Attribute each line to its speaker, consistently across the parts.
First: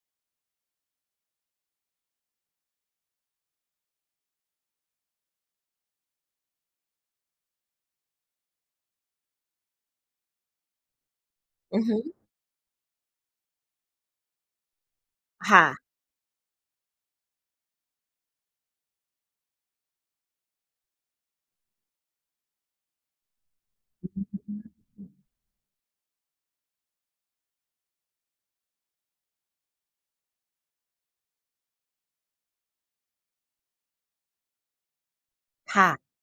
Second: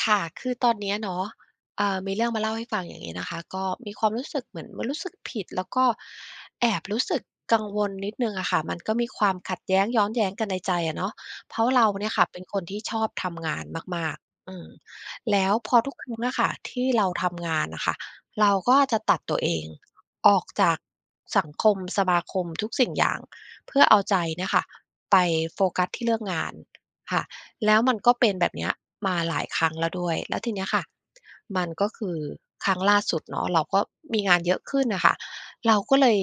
Speaker 1: ค่ะ คือตอนเนี้ยเนาะ อ่า มีเรื่องมาเล่าให้ฟังอย่างนี้นะคะ ก็มีความรู้สึกเหมือนมันรู้สึกผิด แล้วก็แอบรู้สึกกังวลนิดหนึ่งอะค่ะ มันก็มีความขัดแย้งย้อนแย้งกันในใจอะเนาะ เพราะ
Speaker 2: อื
Speaker 1: เร
Speaker 2: อ
Speaker 1: า
Speaker 2: ฮึ
Speaker 1: เนี่ยค่ะ เป็นคนที่ชอบทำงานมาก ๆ อืม แล้ว
Speaker 2: ค่
Speaker 1: พ
Speaker 2: ะ
Speaker 1: อทุกครั้งอะค่ะ ที่เราทำงานน่ะค่ะ เราก็จะตัดตัวเองออกจากสังคม สมาคม ทุกสิ่งอย่าง เพื่อเอาใจเนี่ยค่ะ ไปโฟกัสที่เรื่องงานค่ะ แล้วมันก็เป็นแบบเนี้ย มาหลายครั้งแล้วด้วย แล้วทีนี้ค่ะ มันก็คือ ครั้งล่าสุดเนาะ เราก็มีงานเยอะขึ้นน่ะค่ะ เร
Speaker 2: ค
Speaker 1: า
Speaker 2: ่
Speaker 1: ก
Speaker 2: ะ
Speaker 1: ็เลย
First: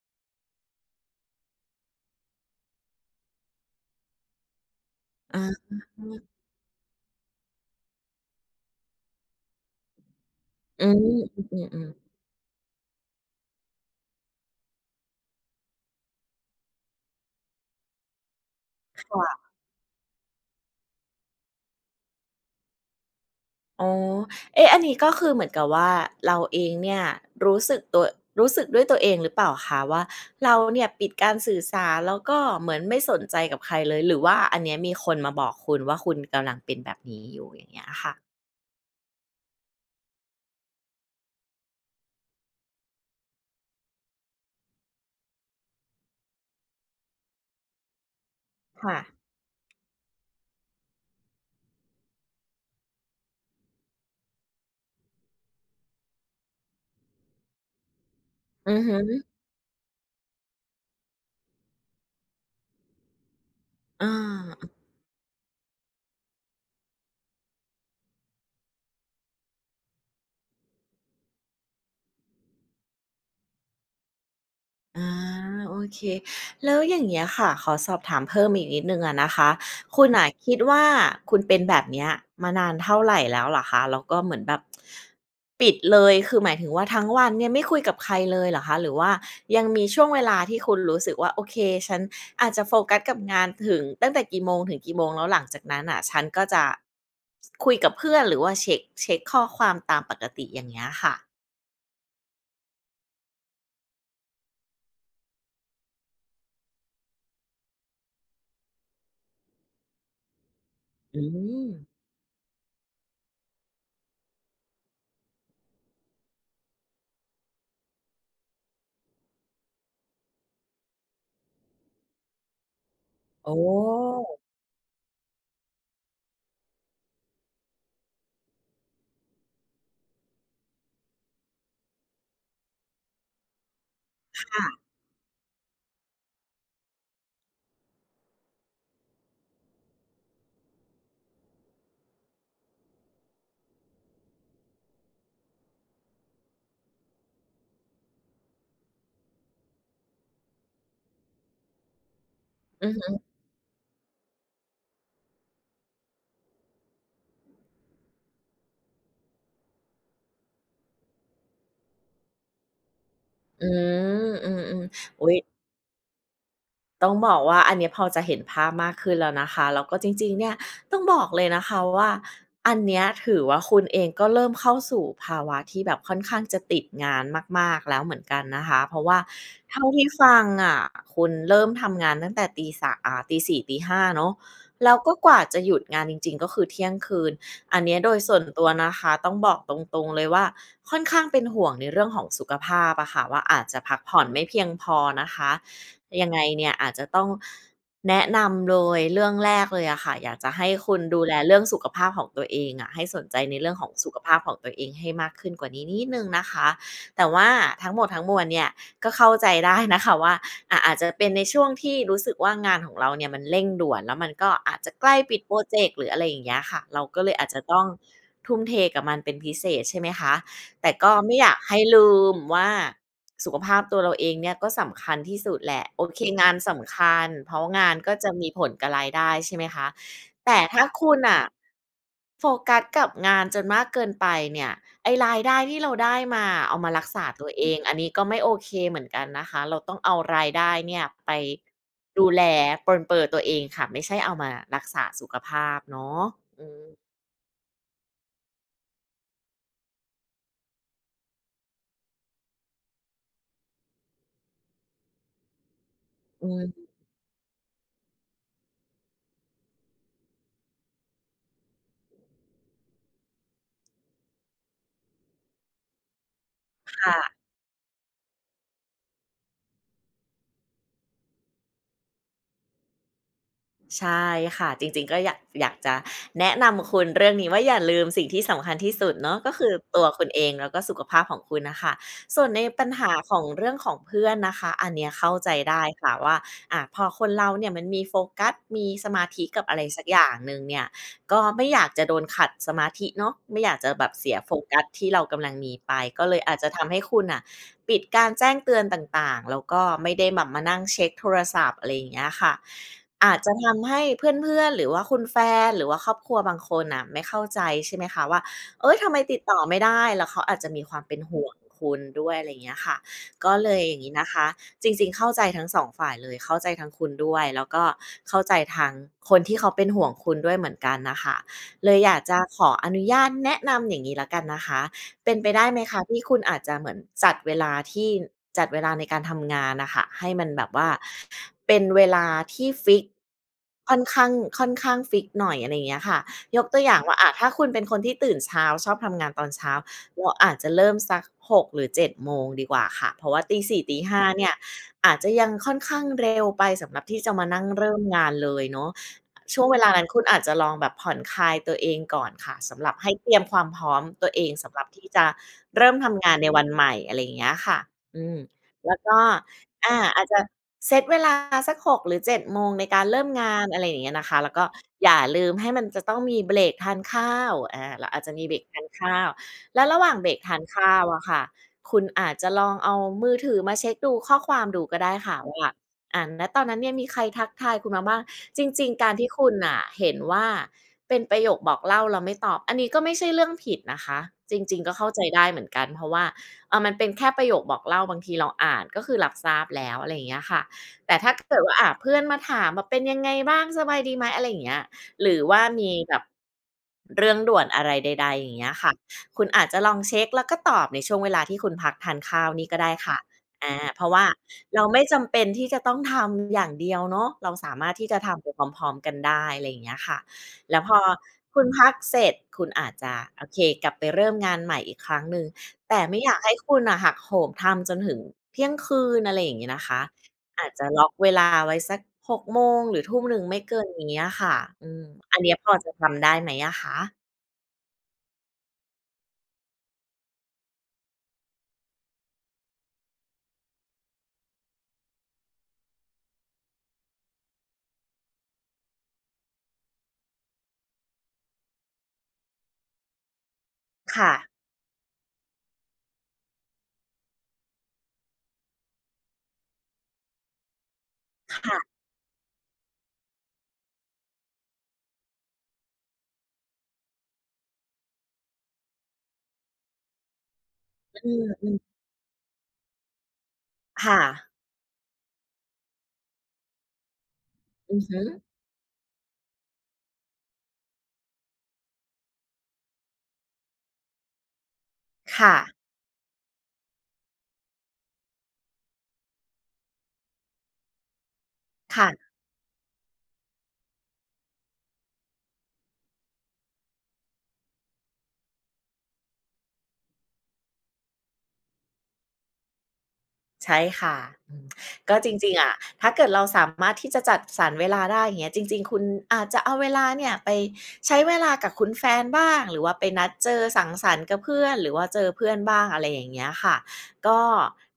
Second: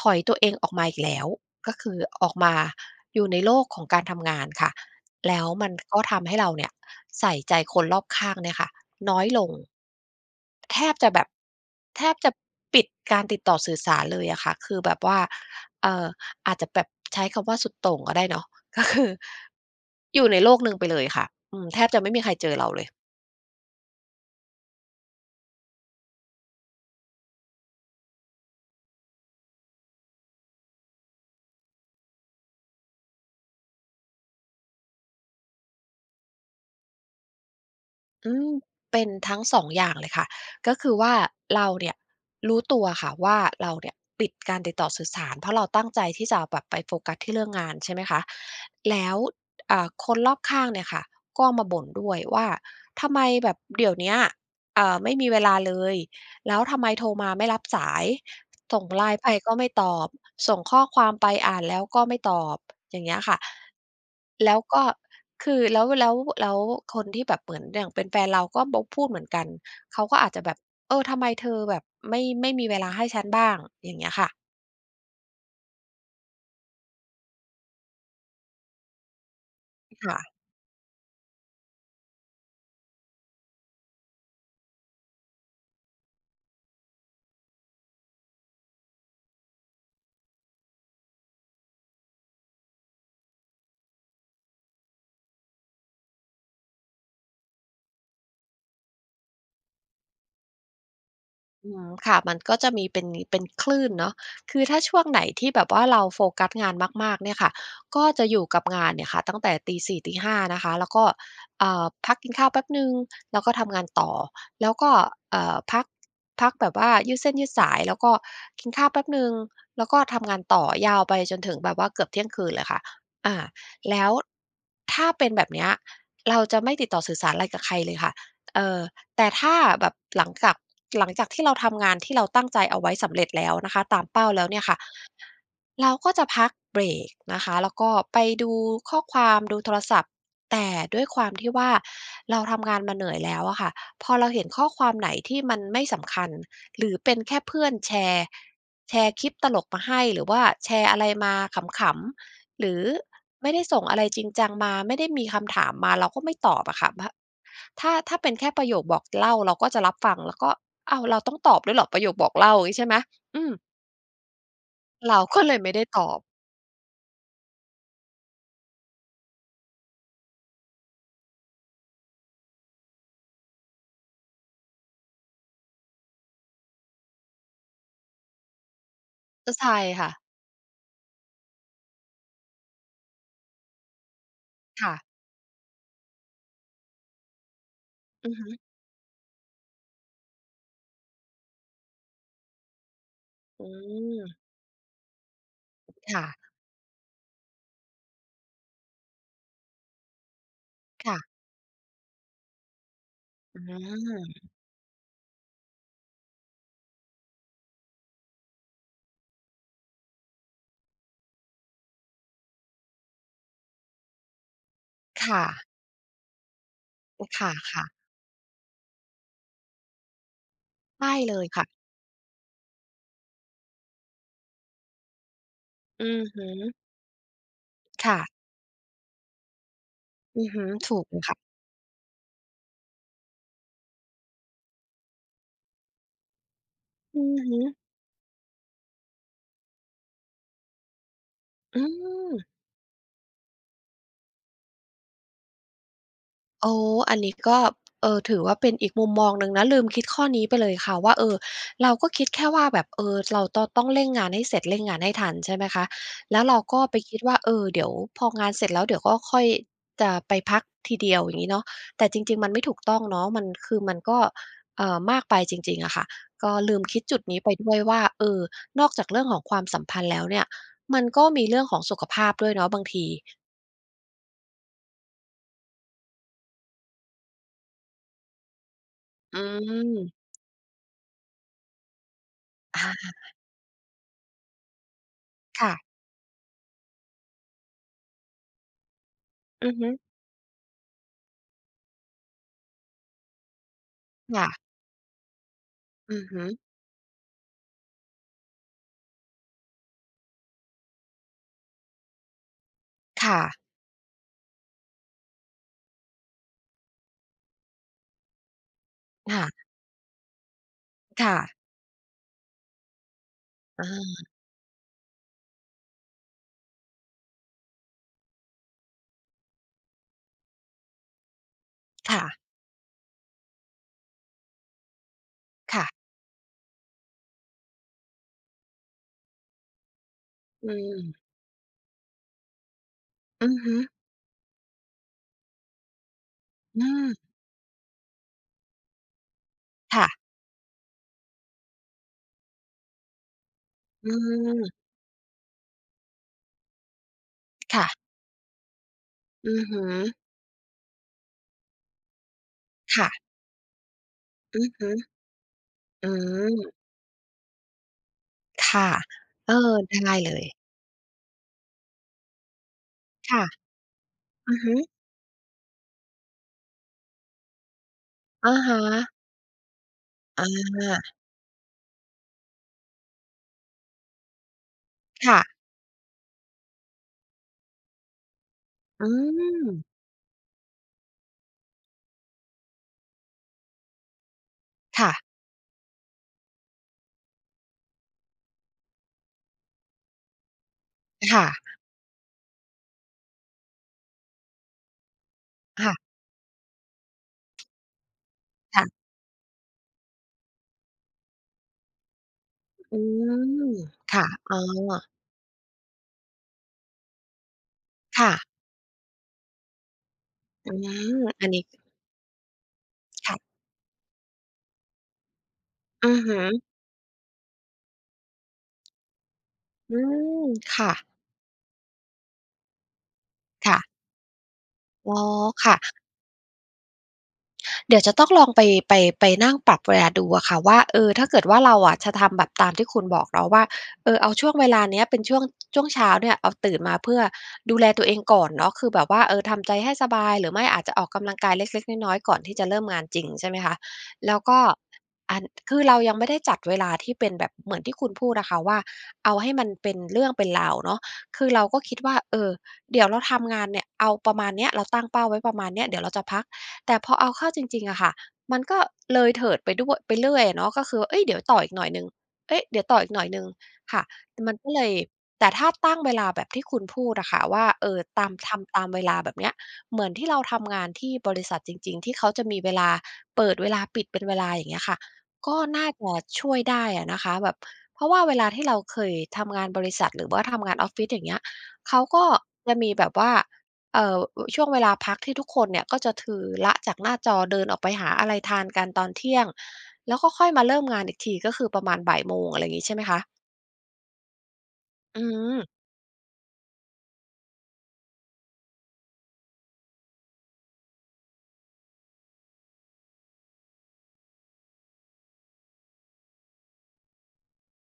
Speaker 1: ถอยตัวเองออกมาอีกแล้ว ก็คือออกมาอยู่ในโลกของการทำงานค่ะ แล
Speaker 2: อ
Speaker 1: ้วมันก็ท
Speaker 2: า
Speaker 1: ำให้เราเนี่ย ใส่ใจคนรอบข้างเนี่ยค่ะ น้อย ลง แท
Speaker 2: อื
Speaker 1: บ
Speaker 2: ม
Speaker 1: จะแบบ
Speaker 2: ๆ ๆ
Speaker 1: แท
Speaker 2: ๆ
Speaker 1: บจะปิดการติดต่อสื่อสารเลยอะค่ะ คือแบบว่า เอ่อ อาจจะแบบ ใช้คำว่าสุดโต่งก็ได้เนาะ ก็ค
Speaker 2: ค
Speaker 1: ือ
Speaker 2: ่ะ
Speaker 1: อยู่ในโลกหนึ่งไปเลยค่ะ อืม แทบจะไม่มีใครเจอเราเลย
Speaker 2: อ๋อ เอ๊ะ อันนี้ก็คือเหมือนกับว่า เราเองเนี่ยรู้สึกตัว รู้สึกด้วยตัวเองหรือเปล่าคะว่า เราเนี่ยปิดการสื่อสาร แล้วก็เหมือนไม่สนใจกับใครเลย หรือว่าอันเนี้ยมีคนมาบอกคุณว่าคุณกำลังเป็นแบบนี้อยู่? อย่างเงี้ยค่ะ
Speaker 1: อืม เป็นทั้ง 2 อย่างเลยค่ะ ก็คือว่าเราเนี่ยรู้ตัวค่ะว่า เราเนี่ยปิดการติดต่อสื่อสาร เพราะเราตั้งใจที่จะแบบไปโฟกัสที่เรื่องงาน ใช่ไหมคะ
Speaker 2: ค่
Speaker 1: แ
Speaker 2: ะ
Speaker 1: ล้ว อ่า คนรอบข้างเนี่ยค่ะ ก็มาบ่นด้วยว่า "ทำไมแบบเดี๋ยวเนี้ย อ่า ไม่มีเวลาเลย แล้วทำไมโทรมาไม่รับสาย
Speaker 2: อื
Speaker 1: ส
Speaker 2: อ
Speaker 1: ่ง
Speaker 2: ฮึ
Speaker 1: ไลน์ไปก็ไม่ตอบ ส่งข้อความไปอ่านแล้วก็ไม่ตอบ?" อย่างเงี้ยค่ะ
Speaker 2: เ
Speaker 1: แล้ว
Speaker 2: ออ
Speaker 1: ก็ คือแล้ว แล้ว แล้วคนที่แบบเหมือนอย่างเป็นแฟนเราก็มาพูดเหมือนกัน เขาก็อาจจะแบบ "เออ ทำไมเธอแบบไม่ ไม่มีเวลาให้ฉันบ้าง?" อย่างเงี้ยค่ะ
Speaker 2: อ๋อ โอเค แล้วอย่างเงี้ยค่ะ ขอสอบถามเพิ่มอีกนิดหนึ่งอะนะคะ คุ
Speaker 1: ค
Speaker 2: ณ
Speaker 1: ่
Speaker 2: น่ะ
Speaker 1: ะ
Speaker 2: คิดว่า คุณเป็นแบบเนี้ยมานานเท่าไรแล้วเหรอคะ? แล้วก็เหมือนแบบ ปิดเลย คือ หมายถึงว่าทั้งวันเนี่ยไม่คุยกับใครเลยเหรอคะ? หรือว่ายังมีช่วงเวลาที่คุณรู้สึกว่า โอเค ฉันอาจจะโฟกัสกับงานถึง ตั้งแต่กี่โมงถึงกี่โมง แล้วหลังจากนั้นน่ะ ฉันก็จะ ส คุยกับเพื่อนหรือว่า เชค เช็คข้อความตามปกติ อย่างเงี้ยค่ะ
Speaker 1: อืม ค่ะ มันก็จะมีเป็นนี เป็นคลื่นเนาะ คือถ้าช่วงไหนที่แบบว่าเราโฟกัสงานมาก ๆ เนี่ยค่ะ ก็จะอยู่กับงานเนี่ยค่ะ ตั้งแต่ 04:00-05:00 น. นะคะ แล้วก็
Speaker 2: อื
Speaker 1: อ่
Speaker 2: ม
Speaker 1: า พักกินข้าวแป๊บหนึ่ง แล้วก็ทำงานต่อ แล้วก็ เออ พัก พักแบบว่ายืดเส้นยืดสาย แล้วก็กินข้าวแป๊บหนึ่ง แล้วก็ทำงานต่อ ยาวไปจนถึงแบบว่าเกือบเที่ยงคืนเลยค่ะ อา
Speaker 2: อ๋อ
Speaker 1: แล้วถ้าเป็นแบบเนี้ย เราจะไม่ติดต่อสื่อสารไรกับใครเลยค่ะ เอ่อ แต่ถ้าแบบหลังจาก หลังจากที่เราทำงานที่เราตั้งใจเอาไว้สำเร็จแล้วนะคะ ตามเป้าแล
Speaker 2: ค
Speaker 1: ้วเนี
Speaker 2: ่
Speaker 1: ่
Speaker 2: ะ
Speaker 1: ยค่ะ เราก็จะพักเบรกนะคะ แล้วก็ไปดูข้อความ ดูโทรศัพท์ แต่ด้วยความที่ว่า เราทำงานมาเหนื่อยแล้วอะค่ะ พอเราเห็นข้อความไหนที่มันไม่สำคัญ หรือเป็นแค่เพื่อนแชร์ แชร์คลิปตลกมาให้ หรือว่าแชร์อะไรมาขำ ๆ หรือ
Speaker 2: อือฮึ
Speaker 1: ไม่ได้ส่งอะไรจริงจังมา ไม่ได้มีคำถามมา เราก็ไม่ตอบอะค่ะ แบ๊ะ ถ้า ถ้าเป็นแค่ประโยคบอกเล่า เราก็จะรับฟัง แล้วก็ "อ้าว เราต้องตอบด้วยเหรอ? ประโยคบอกเล่า" งี้ใช่ไหม อืม
Speaker 2: อืม อืม
Speaker 1: เร
Speaker 2: ๆ
Speaker 1: า
Speaker 2: อุ๊ย!
Speaker 1: ก็เลยไม่ได้ตอบ
Speaker 2: ต้องบอกว่า อันเนี้ยพอจะเห็นภาพมากขึ้นแล้วนะคะ แล้วก็จริง ๆ เนี่ย ต้องบอกเลยนะคะว่า อันเนี้ยถือว่าคุณเองก็เริ่มเข้าสู่ภาวะที่แบบค่อนข้างจะติดงานมาก ๆ แล้วเหมือนกันนะคะ เพราะว่า
Speaker 1: ก็ใช
Speaker 2: เ
Speaker 1: ่
Speaker 2: ท่าท
Speaker 1: ค
Speaker 2: ี
Speaker 1: ่
Speaker 2: ่
Speaker 1: ะ
Speaker 2: ฟังอะ คุณเริ่มทำงานตั้งแต่ตีส่า อ่า ตี 4 ตี 5 เนาะ
Speaker 1: ค
Speaker 2: แล
Speaker 1: ่
Speaker 2: ้ว
Speaker 1: ะ
Speaker 2: ก็กว่าจะหยุดงานจริง ๆ ก็คือเที่ยงคืน อันเนี้ยโดย
Speaker 1: อื
Speaker 2: ส
Speaker 1: อ
Speaker 2: ่ว
Speaker 1: ฮ
Speaker 2: น
Speaker 1: ึ
Speaker 2: ตัวนะคะ ต้องบอกตรง ๆ เลยว่าค่อนข้างเป็นห่วงในเรื่องของสุขภาพอะค่ะว่า อ
Speaker 1: อ
Speaker 2: าจจะพักผ่อน
Speaker 1: ืม
Speaker 2: ไม่เพียงพอนะคะ
Speaker 1: ค่
Speaker 2: ยัง
Speaker 1: ะ
Speaker 2: ไงเนี่ยอาจจะต้องแนะนำเลย เรื่องแรกเลยอะค่ะ อยากจะให้คุณ
Speaker 1: ค่
Speaker 2: ดู
Speaker 1: ะ
Speaker 2: แลเรื่องสุขภาพของตัวเองอะ ให้สนใจใน
Speaker 1: อื
Speaker 2: เรื่องของสุขภาพข
Speaker 1: ม
Speaker 2: องตัวเอง ให้มากขึ้นกว่านี้นิดหนึ่งนะคะ แต่ว่าทั้งหมดทั้งมวลเนี่ย ก็เข้าใจได้ นะคะ ว่า อะ อาจจะเป็นในช่วงที่รู้สึกว่า งานของเราเนี่ยมันเร่งด่วน แล้วมันก็อาจจะใกล้
Speaker 1: ค
Speaker 2: ปิ
Speaker 1: ่
Speaker 2: ดโพร
Speaker 1: ะ
Speaker 2: เจกต์ หรืออะไรอย่างเงี้ยค่ะ เราก
Speaker 1: โ
Speaker 2: ็
Speaker 1: อ้
Speaker 2: เลย
Speaker 1: ค
Speaker 2: อาจจะต้อ
Speaker 1: ่ะ
Speaker 2: ง
Speaker 1: ๆ
Speaker 2: ทุ่มเทกับมันเป็นพิเศษ ใช่ไหมคะ? แต่
Speaker 1: ไ
Speaker 2: ก
Speaker 1: ด
Speaker 2: ็
Speaker 1: ้
Speaker 2: ไม
Speaker 1: เล
Speaker 2: ่อย
Speaker 1: ย
Speaker 2: าก
Speaker 1: ค่ะ
Speaker 2: ให้ลืมว่า สุขภาพตัวเราเองเนี่ย ก็สำคัญที่สุดแหละ โ
Speaker 1: อื
Speaker 2: อเค
Speaker 1: อฮึ
Speaker 2: งานสำคัญ เพราะงาน
Speaker 1: ค
Speaker 2: ก็
Speaker 1: ่
Speaker 2: จ
Speaker 1: ะ
Speaker 2: ะมีผลกับรายได้ ใช่ไหมคะ?
Speaker 1: อื
Speaker 2: แ
Speaker 1: อ
Speaker 2: ต
Speaker 1: ฮ
Speaker 2: ่
Speaker 1: ึ
Speaker 2: ถ้า
Speaker 1: ถู
Speaker 2: ค
Speaker 1: ก
Speaker 2: ุ
Speaker 1: เล
Speaker 2: ณ
Speaker 1: ย
Speaker 2: น
Speaker 1: ค่ะ
Speaker 2: ่ะ โฟกัสกับงานจนมากเกินไปเนี่ย ไอ้รายได้ที่เราได้มาอะ เอามารัก
Speaker 1: อ
Speaker 2: ษ
Speaker 1: ื
Speaker 2: า
Speaker 1: อ
Speaker 2: ตัว
Speaker 1: ฮ
Speaker 2: เอ
Speaker 1: ึ
Speaker 2: ง อันนี้ก็ไม่โอเคเหมือนกันนะคะ เราต้องเอารายได้เนี่ย ไป
Speaker 1: อื
Speaker 2: ดูแ
Speaker 1: ม
Speaker 2: ล ปรนเปรอตัวเองค่ะ ไม่ใช่เอามารักษาสุขภาพเนาะ อ
Speaker 1: โ
Speaker 2: ื
Speaker 1: อ้
Speaker 2: ม
Speaker 1: อันนี้ก็ เอ่อ ถือว่าเป็นอีกมุมมองหนึ่งนะ ลืมคิดข้อนี้ไปเลยค่ะว่า เอ่อ เราก็คิดแค่ว่าแบบ เอ่อ เรา ตอ ต้องเร่งงานให้เสร็จ เร่งงานให้ทัน ใช่ไหมคะ แล้
Speaker 2: อ
Speaker 1: ว
Speaker 2: ื
Speaker 1: เราก็
Speaker 2: ม
Speaker 1: ไปคิดว่า เอ่อ เดี๋ยวพองานเสร็จแล้ว เดี๋ยวก็ค่อย จะไปพักทีเดียว อย่างงี้เนาะ แต่จริง ๆ มันไม่ถูกต้องเนาะ มันคือ มันก็ เอ่อ มากไปจริง ๆ อะค่ะ ก็ลืมคิ
Speaker 2: ค
Speaker 1: ด
Speaker 2: ่
Speaker 1: จุด
Speaker 2: ะ
Speaker 1: นี้ไปด้วยว่า เอ่อ นอกจากเรื่องของความสัมพันธ์แล้วเนี่ย มันก็มีเรื่องของสุขภาพด้วยเนาะบางที
Speaker 2: ใช่ค่ะ จริง ๆ ก็อยาก อยากจะแนะนำคุณเรื่องนี้ว่าอย่าลืมสิ่งที่สำคัญที่สุดเนา
Speaker 1: อ
Speaker 2: ะ
Speaker 1: ื
Speaker 2: ก็คือตัว
Speaker 1: ม
Speaker 2: คุณเองแล้วก็สุขภาพของคุณน่ะค่ะ ส่วนใน
Speaker 1: อ
Speaker 2: ป
Speaker 1: ะ
Speaker 2: ัญห
Speaker 1: ฮ
Speaker 2: า
Speaker 1: ะ
Speaker 2: ของเรื่องของเพื่อนนะคะ อันเนี้ยเข้าใจ
Speaker 1: ค่
Speaker 2: ได
Speaker 1: ะ
Speaker 2: ้ค่ะว่า อา พอคนเราเนี่ยมันมีโฟกัส มีสมาธิกั
Speaker 1: อ
Speaker 2: บ
Speaker 1: ื
Speaker 2: อ
Speaker 1: อ
Speaker 2: ะไร
Speaker 1: ฮึ
Speaker 2: สักอย่างหนึ่งเนี่ย ก็ไม่อยากจะโดนขัดสมาธิเนาะ ไม่อยากจะแบบเสีย
Speaker 1: ค่
Speaker 2: โฟ
Speaker 1: ะ
Speaker 2: กัสที่เรากำลังมีไป
Speaker 1: อื
Speaker 2: ก
Speaker 1: อ
Speaker 2: ็เ
Speaker 1: ฮ
Speaker 2: ลย
Speaker 1: ึ
Speaker 2: อาจจะทำให้คุณน่ะ ปิดการแจ้งเตือนต่าง ๆ แล้วก็ไม่ได้แบบมานั่งเช็คโทรศัพท์ อะไรอย่างเงี้ยค่ะ
Speaker 1: ค
Speaker 2: อ
Speaker 1: ่
Speaker 2: าจจ
Speaker 1: ะ
Speaker 2: ะทำให้เพื่อน ๆ หรือว่าคุณแฟน หรือว่าครอบครัวบางคนน่ะไม่เข้าใจใช่ไหมคะว่า เฮ้ย ทำไม
Speaker 1: ค
Speaker 2: ติ
Speaker 1: ่
Speaker 2: ดต่อ
Speaker 1: ะ
Speaker 2: ไม่ได้ แล้วเขาอาจจะมีความเป็น
Speaker 1: ค่
Speaker 2: ห่ว
Speaker 1: ะ
Speaker 2: งคุณด้วย อะไรอย่างเงี้ยค่ะ ก็เลย
Speaker 1: อ
Speaker 2: อย่างนี้
Speaker 1: า
Speaker 2: นะคะ จริง ๆ เข้าใจทั้ง 2 ฝ่ายเลย เข้าใจทั้งคุณด้วย แล้วก็เข้าใจทางคนที่เขาเป็นห่วงคุณด้วยเหมือนกันน่ะค่ะ เลยอ
Speaker 1: ค
Speaker 2: ยา
Speaker 1: ่
Speaker 2: ก
Speaker 1: ะ
Speaker 2: จะขออนุญาตแนะนำอย่างนี้ละกันนะคะ เป็นไปได้
Speaker 1: ค
Speaker 2: ไหม
Speaker 1: ่ะ
Speaker 2: คะ ที่คุณอาจจะเหมือนจัดเวลาที่ จัดเวลาในการทำงานน่ะค่ะ ให้มันแบ
Speaker 1: อื
Speaker 2: บว่า
Speaker 1: ม
Speaker 2: เป็นเวลาที่ฟิกซ์
Speaker 1: อือฮึ
Speaker 2: ค่อนข้าง ค่อนข้างฟิกซ์หน่อย อะไรอย่างเงี้ยค่ะ ยกต
Speaker 1: อ
Speaker 2: ัวอย่างว
Speaker 1: ืม
Speaker 2: ่า อา ถ้าคุณเป็นคนที่ตื่นเช้า ชอบทำงานตอนเช้า ว
Speaker 1: ค่ะ
Speaker 2: อาจจะเริ่มสัก 6 หรือ 7 โมงดีกว่าค่ะ เพราะว่าตี 4 ตี
Speaker 1: อื
Speaker 2: 5 เนี่ย
Speaker 1: ม
Speaker 2: อาจจะยังค่อนข้างเร็วไปสำหรับที่จะมานั่ง
Speaker 1: ค
Speaker 2: เ
Speaker 1: ่
Speaker 2: ร
Speaker 1: ะ
Speaker 2: ิ่มงานเลยเนาะ
Speaker 1: อื
Speaker 2: ช่
Speaker 1: อ
Speaker 2: วง
Speaker 1: ฮ
Speaker 2: เวลานั้น
Speaker 1: ึ
Speaker 2: คุณอาจจะลองแบบผ่อนคลายตัวเองก่อนค่ะ สำหรับ
Speaker 1: ค
Speaker 2: ใ
Speaker 1: ่
Speaker 2: ห้
Speaker 1: ะ
Speaker 2: เตรียมความพร้อมตัวเอง
Speaker 1: อื
Speaker 2: ส
Speaker 1: อ
Speaker 2: ำหร
Speaker 1: ฮ
Speaker 2: ับ
Speaker 1: ึ
Speaker 2: ที่จะเริ่ม
Speaker 1: อ
Speaker 2: ท
Speaker 1: ื
Speaker 2: ำงานใน
Speaker 1: ม
Speaker 2: วันใหม่ อะไรอย่างเงี้ยค่ะ อืม
Speaker 1: ค่ะ
Speaker 2: แล้วก็
Speaker 1: เออ
Speaker 2: อ
Speaker 1: ได
Speaker 2: า
Speaker 1: ้
Speaker 2: อา
Speaker 1: เ
Speaker 2: จ
Speaker 1: ล
Speaker 2: จะ
Speaker 1: ย
Speaker 2: เซ็ตเวลาสัก 6 หรือ 7 โมงในการเริ่ม
Speaker 1: ค่
Speaker 2: ง
Speaker 1: ะ
Speaker 2: าน อะไรอย่างเงี้ยนะคะ แล้
Speaker 1: อื
Speaker 2: ว
Speaker 1: อ
Speaker 2: ก็
Speaker 1: ฮึ
Speaker 2: อย่าลืมให้มันจะต้องมีเบรกทานข้าว อา เราอาจจะมี
Speaker 1: อ
Speaker 2: เ
Speaker 1: ะ
Speaker 2: บรก
Speaker 1: ฮ
Speaker 2: ทานข
Speaker 1: ะ
Speaker 2: ้าว แล้วระหว่างเบรค
Speaker 1: อ
Speaker 2: ทานข้าว
Speaker 1: า
Speaker 2: อะค่ะ คุณอาจจะลองเอามือถือมาเช็คดูข้อความดูก็ได้
Speaker 1: ค
Speaker 2: ค่
Speaker 1: ่
Speaker 2: ะ
Speaker 1: ะ
Speaker 2: ว่า อา ณ ตอนนั้นเนี่ยมีใครทักทายคุณมาบ้าง จริง
Speaker 1: อ
Speaker 2: ๆ ก
Speaker 1: ื
Speaker 2: ารที่คุณน่ะ
Speaker 1: ม
Speaker 2: เห็นว่า เป็นประโยคบอกเล่าแล้วไม่ตอบ อันนี้ก็ไม่ใช่เรื่องผิดนะคะ จริง ๆ ก็เ
Speaker 1: ค
Speaker 2: ข้
Speaker 1: ่
Speaker 2: าใจ
Speaker 1: ะ
Speaker 2: ได้เหมือนกัน เพราะว่า อา มันเป็นแค่ประโยคบอกเล่าบางทีเราอ่านก็คือรับทราบแล้ว อะไรอย่างเงี้ยค่ะ แต่ถ้า
Speaker 1: ค่
Speaker 2: เกิดว
Speaker 1: ะ
Speaker 2: ่า อา เพื่อนมาถามว่า "เป็นยังไงบ้าง สบายดีไหม" อะไรอย่างเงี้ย หรือว่า
Speaker 1: ค
Speaker 2: ม
Speaker 1: ่
Speaker 2: ี
Speaker 1: ะ
Speaker 2: แบบเรื่องด่วนอะไรใด ๆ อย่างเงี้ย
Speaker 1: ค่
Speaker 2: ค่
Speaker 1: ะ
Speaker 2: ะ คุณอาจจะลองเช็คแล้วก็ตอบในช่วงเวลาที่คุณพักทานข้าวนี่ก็ได้
Speaker 1: อื
Speaker 2: ค่ะ อ
Speaker 1: ม
Speaker 2: า เพราะ
Speaker 1: ค
Speaker 2: ว่
Speaker 1: ่
Speaker 2: า
Speaker 1: ะ อ๋
Speaker 2: เราไม
Speaker 1: อ
Speaker 2: ่จำเป็นที่จะต้องทำอย่างเดียวเนาะ เราสามารถที่จะ
Speaker 1: ค่
Speaker 2: ท
Speaker 1: ะ
Speaker 2: ำไปพร้อม ๆ กันได้ อะไรอย่างเงี้ยค่ะ
Speaker 1: อื
Speaker 2: แล้วพอ
Speaker 1: ม อัน
Speaker 2: ค
Speaker 1: นี้
Speaker 2: ุณพักเสร็จคุณอาจจะ
Speaker 1: ค่ะ
Speaker 2: โอเคกลับไปเริ่มงานใหม่อีกครั้งหนึ่ง แต่
Speaker 1: อื
Speaker 2: ไม่
Speaker 1: อ
Speaker 2: อ
Speaker 1: ฮ
Speaker 2: ยากให้
Speaker 1: ึ
Speaker 2: คุณน่ะหักโหมทำจนถึงเที่ยงคืน อะไรอย่างงี้นะค
Speaker 1: อื
Speaker 2: ะ
Speaker 1: ม
Speaker 2: อาจ
Speaker 1: ค
Speaker 2: จะ
Speaker 1: ่
Speaker 2: ล
Speaker 1: ะ
Speaker 2: ็อคเวลาไว้สัก 6 โมงหรือทุ่มหนึ่งไม่
Speaker 1: ค
Speaker 2: เ
Speaker 1: ่
Speaker 2: กิ
Speaker 1: ะ
Speaker 2: นนี้อะค่ะ อืม
Speaker 1: อ๋อ
Speaker 2: อันนี้
Speaker 1: ค
Speaker 2: พอ
Speaker 1: ่ะ
Speaker 2: จะทำได้ไหมอะคะ?
Speaker 1: เดี๋ยวจะต้องลองไป ไป ไปนั่งปรับเวลาดูอะค่ะว่า เอ่อ ถ้าเกิดว่า เราอะจะทำแบบตามที่คุณบอกเราว่า เอ่อ เอาช่วงเวลาเนี้ยเป็นช่วง ช่วงเช้าเนี่ย เอาตื่นมาเพื่อดูแลตัวเองก่อนเนาะ คือแบบว่า เอ่อ ทำใจให้สบาย หรือไม่อาจจะออกกำลังกายเล็ก ๆ น้อย ๆ ก่อนที่จะเริ่มงานจริง ใช่ไหมคะ?
Speaker 2: ค่
Speaker 1: แล้
Speaker 2: ะ
Speaker 1: วก็ อัน คือเรายังไม่ได้จัดเวลาที่เป็นแบบเหมือนที่คุณพูดอะค่ะว่า เอาให้มันเป็นเรื่องเป็นราวเนาะ คือ
Speaker 2: ค
Speaker 1: เรา
Speaker 2: ่
Speaker 1: ก็
Speaker 2: ะ
Speaker 1: คิดว่า เอ่อ เดี๋ยวเราทำงานเนี่ย เอาประมาณเนี้ย เราตั้งเป้าไว้ประมาณเนี้ย เดี๋ยวเราจะพัก แต่พอเอาเข้าจริง ๆ อะค่ะ มันก็เลยเถิดไปด้วย ไปเรื่อยอะเนาะ ก็คือ เอ
Speaker 2: อ
Speaker 1: ๊ย!
Speaker 2: ื
Speaker 1: เดี๋ยวต่ออีก
Speaker 2: ม
Speaker 1: ห
Speaker 2: ๆ
Speaker 1: น่อยหนึ่ง เอ๊ะ เดี๋ยวต่ออีกหน่อยหนึ่ง ค่ะ
Speaker 2: ค่ะ
Speaker 1: มันก็เลย แต่ถ้าตั้งเวลาแบบที่คุณพูดอะค่ะว่า เอ
Speaker 2: อ
Speaker 1: ่
Speaker 2: ื
Speaker 1: อ
Speaker 2: อฮ
Speaker 1: ตาม
Speaker 2: ึ
Speaker 1: ทำตามเวลาแบบเนี้ย เหมือนที่เราทำงานที่บริษัทจริง ๆ ที่เขาจะมีเวลาเปิดเวลาปิดเป็นเวลา อย่างเงี้ยค่ะ
Speaker 2: ค่
Speaker 1: ก็
Speaker 2: ะ
Speaker 1: น่าจะช่วยได้อะนะคะ แบบ เพราะว่าเวลาที่เราเคยทำงานบริษัท หรือว่าทำงานออฟฟิศ อย่างเงี้ย เข
Speaker 2: ค
Speaker 1: า
Speaker 2: ่ะ
Speaker 1: ก็จะมีแบบว่า เอ่อ อ ช่วงเวลาพักที่ทุกคนเนี่ย ก็จะคือ ละจากหน้าจอ เดินออกไปหาอะไรทานกันตอน 12:00 น. แล้วก็ค่อยมาเริ่มงานอีกที ก็คือประมาณ 13:00 น. อะไรงี้ ใช่ไหมคะ
Speaker 2: ใช่ค่ะ อืม ก็
Speaker 1: อื
Speaker 2: จริง
Speaker 1: ม
Speaker 2: ๆ อะ ถ้าเกิดเราสามารถที่จะจัดสรรเวลาได้ อย่างเงี้ย จริง ๆ คุณอาจจะเอาเวลาเนี่ยไปใช้เวลากับคุณแฟนบ้าง หรือว่าไปนัดเจอสังสรรค์กับเพื่อน หรือว่าเจอเพื่อนบ้าง อะไรอย่างเงี้ยค่ะ ก็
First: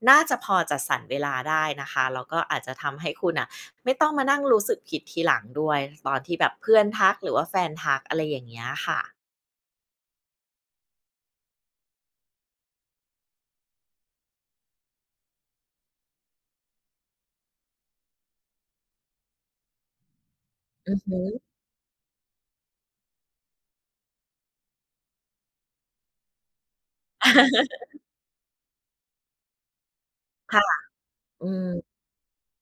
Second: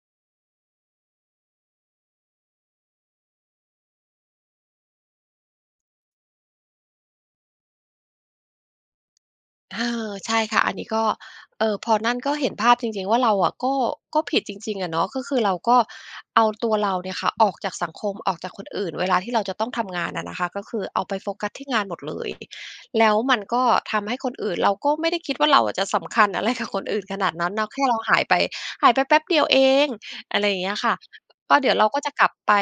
Speaker 2: น่าจะพอจัดสรรเวลาได้นะคะ แล้วก็อาจจะทำให้คุณน่ะ ไม่ต้องมานั่งรู้สึกผิดทีหลังด้วย ตอนที่แบบเพื่อนทัก หรือว่าแฟนทัก อะไรอย่างเงี้ยค่ะ
Speaker 1: เออ ใช่ค่ะ อันนี้ก็ เอ่อ พอนั่นก็เห็นภาพจริง ๆ ว่า เราอะก็ ก็ผิดจริง ๆ อะเนาะ ก็คือเราก็เอาตัวเราเนี่ยค่ะ ออกจากสังคม ออกจากคนอื่น เวลาที่เราจะต้องทำงานอะนะคะ ก็คือ
Speaker 2: อื
Speaker 1: เ
Speaker 2: อ
Speaker 1: อา
Speaker 2: ฮ
Speaker 1: ไปโฟ
Speaker 2: ึ
Speaker 1: กัสที่งานหมดเลย แล้วมันก็ทำให้คนอื่น เราก็ไม่ได้คิดว่า เราอะจะสำคัญ อะไร กับคนอื่นขนาดนั้นเนาะ แค่เราหายไป หายไปแป๊บเดียวเอง อะไรอ
Speaker 2: ค
Speaker 1: ย่
Speaker 2: ่
Speaker 1: าง
Speaker 2: ะ
Speaker 1: เงี้ยค่ะ
Speaker 2: อื
Speaker 1: ก็เดี๋ยวเร
Speaker 2: ม
Speaker 1: าก็จะกลับไป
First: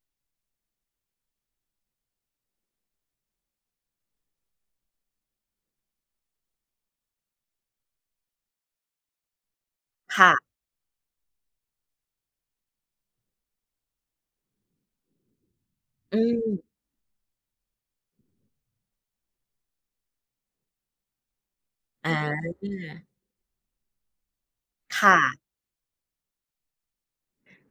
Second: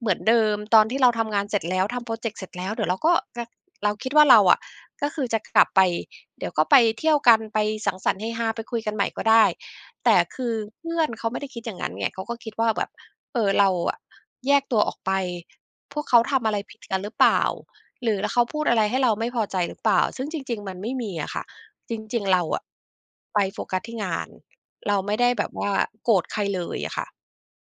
Speaker 1: เหมือนเดิม ตอนที่เราทำงานเสร็จแล้ว ทำโพรเจกต์เสร็จแล้ว เดี๋ยวเราก็ ก เราคิดว่าเราอะ ก็คือจะกลับไป เดี๋ยวก็ไปเที่ยวกัน ไปสังสรรค์เฮฮา ไปคุยกันใหม่ก็ได้ แต่
Speaker 2: ค่
Speaker 1: ค
Speaker 2: ะ
Speaker 1: ือเพื่อนเขาไม่ได้คิด อย่างงั้นไง เขาก็คิดว่าแบบ เอ่อ เราอะ แยกตัวออกไป พวกเข
Speaker 2: อื
Speaker 1: าทำอะไร
Speaker 2: ม
Speaker 1: ผิดกันหรือเปล่า? หรือ แล้วเขาพูดอะไรให้เราไม่พอใจหรือเปล่า? ซึ่งจริง ๆ มันไม่มีอะค่ะ จ
Speaker 2: อ
Speaker 1: ริง ๆ เราอะ
Speaker 2: า
Speaker 1: ไปโฟกัสที่งาน เรา
Speaker 2: ค
Speaker 1: ไ
Speaker 2: ่
Speaker 1: ม่ได้
Speaker 2: ะ
Speaker 1: แบบว่าโกรธใครเลยอะค่ะ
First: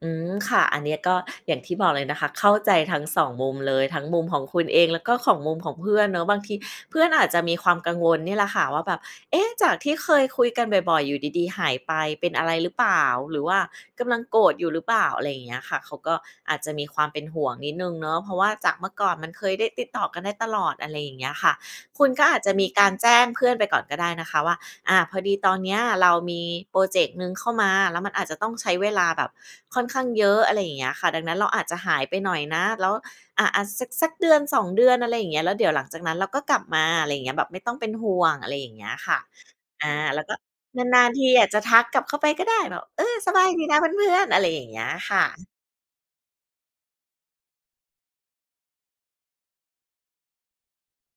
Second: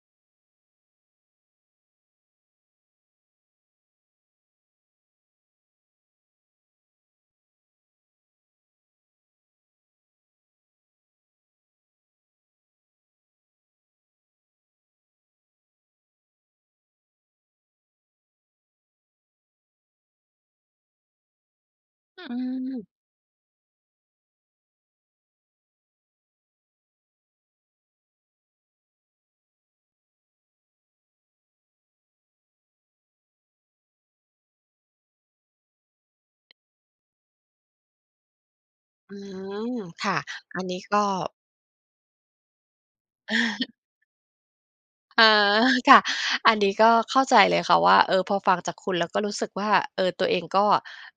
Speaker 2: อืม ค่ะ อันเนี้ยก็อย่างที่บอกเลยนะคะ เข้าใจทั้ง 2 มุมเลย ทั้งมุมของคุณเองแล้วก็ของมุมของเพื่อนเนาะ บางทีเพื่อนอาจจะมีความกังวลนี่แหละค่ะว่า แบบ "เอ๊ะ จากที่เคยคุยกันบ่อย ๆ อยู่ดี ๆ หายไป เป็นอะไรหรือเปล่า? หรือว่ากำลังโกรธอยู่หรือเปล่า?" อะไรอย่างเงี้ยค่ะ เขาก็อาจจะมีความเป็นห่วงนิดหนึ่งเนาะ เพราะว่าจากเมื่อก่อนมันเคยได้ติดต่อกันได้ตลอด อะไรอย่างเงี้ยค่ะ คุณ
Speaker 1: อื
Speaker 2: ก็อาจจะมีก
Speaker 1: ม
Speaker 2: ารแจ้งเพื่อนไปก่อนก็ได้นะคะว่า อา "พอดีตอนเนี้ยเรามีพรอเจกต์หนึ่งเข้ามา แล้วมันอาจจะต้องใช้เวลาแบบค่อนข้างเยอะ" อะไรอย่างเงี้ยค่ะ ดังนั้นเราอาจจะหายไปหน่อยนะ แล้ว อา ๆ สัก สัก 1-2 เดือน อะไรอย่างเงี้ย แล้วเดี๋ยวหลังจากนั้นเราก็กลับมา ไรเงี้ย แบบไม่ต้องเป็นห่วง อะไรอย่างเงี้ยค
Speaker 1: อื
Speaker 2: ่ะ
Speaker 1: ม
Speaker 2: อา
Speaker 1: ค่ะ
Speaker 2: แล้วก็
Speaker 1: อันนี้ก็
Speaker 2: นาน ๆ ทีอาจจะทักกลับเข้าไปก็ได้ แบบ "เออ สบายดีนะเพื่อน ๆ" อะไรอย่างเงี้ยค
Speaker 1: อ
Speaker 2: ่
Speaker 1: ๋อ
Speaker 2: ะ
Speaker 1: ค่ะ อันนี้ก็เข้าใจเลยค่ะว่า เออ พอฟังจากคุณแล้วก็รู้สึกว่า เออ ตัวเองก็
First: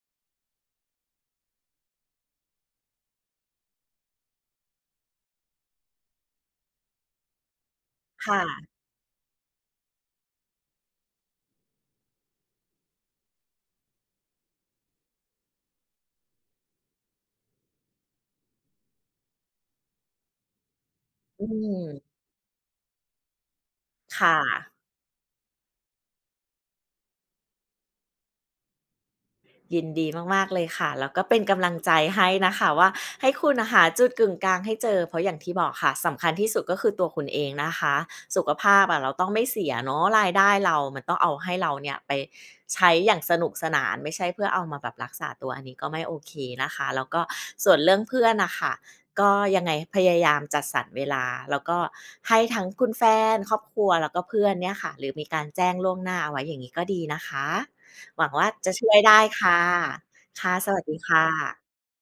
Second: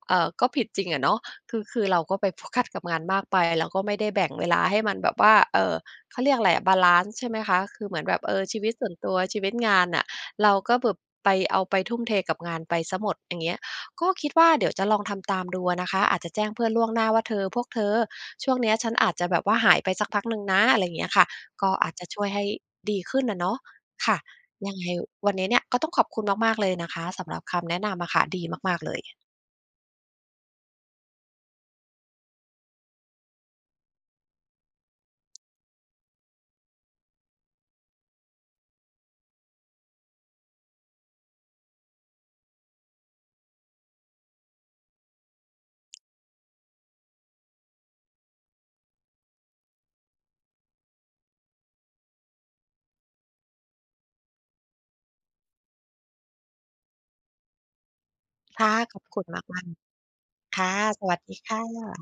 Speaker 1: เอ่อ ก็ผิดจริงอะเนาะ คือ คือเราก็ไปโฟกัสกับงานมากไป แล้วก็ไม่ได้แบ่งเวลาให้มันแบบว่า เอ่อ เขาเรียกอะไรอะ บาลันซ์ใช่ไหมคะ? คือเหมือนแบบ เ
Speaker 2: ค
Speaker 1: อ
Speaker 2: ่
Speaker 1: อ ชี
Speaker 2: ะ
Speaker 1: วิตส่วนตัว ชีวิตงานน่ะ เราก็แบบ ไป เอาไปทุ่มเทกับงานไปเสียหมด อย่างเงี้ย ก็คิดว่าเดี๋ยวจะลองทำตามดูอะนะคะ อาจจะแจ้งเพื่อนล่วงหน้าว่า "เธอ พวกเธอ ช่วงเนี้ยฉันอาจจะแบบว่าหายไปสักพักหนึ่งนะ" อะไรอย่างเงี้ยค่ะ
Speaker 2: อื
Speaker 1: ก็อาจจ
Speaker 2: ม
Speaker 1: ะช่วยให้ดีขึ้นอะเนาะ ค่ะ
Speaker 2: ค่
Speaker 1: ย
Speaker 2: ะ
Speaker 1: ังไงวันนี้เนี่ยก็ต้องขอบคุณมาก ๆ เลยนะคะ สำหรับคำแนะนำอะค่ะ ดีมาก ๆ เลย
Speaker 2: ยินดีมาก ๆ เลยค่ะ แล้วก็เป็นกำลังใจให้นะคะว่า ให้คุณน่ะหาจุดกึ่งกลางให้เจอ เพราะอย่างที่บอกค่ะ สำคัญที่สุดก็คือตัวคุณเองนะคะ สุขภาพอะ เราต้องไม่เสียเนาะ รายได้เรา มันต้องเอาให้เราเนี่ยไปใช้อย่างสนุกสนาน ไม่ใช่เพื่อเอามาแบบรักษาตัว อันนี้ก็ไม่โอเคนะคะ แล้วก็ส่วนเรื่องเพื่อนน่ะค่ะ ก็ยังไงพยายามจัดสรรเวลา แล้วก็ให้ทั้งคุณแฟน ครอบครัว แล้วก็เพื่อนเนี่ยค่ะ หรือมีการแจ้งล่วงหน้าเอาไว้ อย่างงี้ก็ดีนะคะ หวังว่า
Speaker 1: ค่
Speaker 2: จะ
Speaker 1: ะ
Speaker 2: ช่ว
Speaker 1: ข
Speaker 2: ย
Speaker 1: อบ
Speaker 2: ได
Speaker 1: ค
Speaker 2: ้
Speaker 1: ุณ
Speaker 2: ค่
Speaker 1: ม
Speaker 2: ะ
Speaker 1: าก
Speaker 2: ค่ะ
Speaker 1: ๆ ค่
Speaker 2: ส
Speaker 1: ะ
Speaker 2: วัสดี
Speaker 1: ส
Speaker 2: ค
Speaker 1: วัส
Speaker 2: ่
Speaker 1: ดีค่
Speaker 2: ะ
Speaker 1: ะ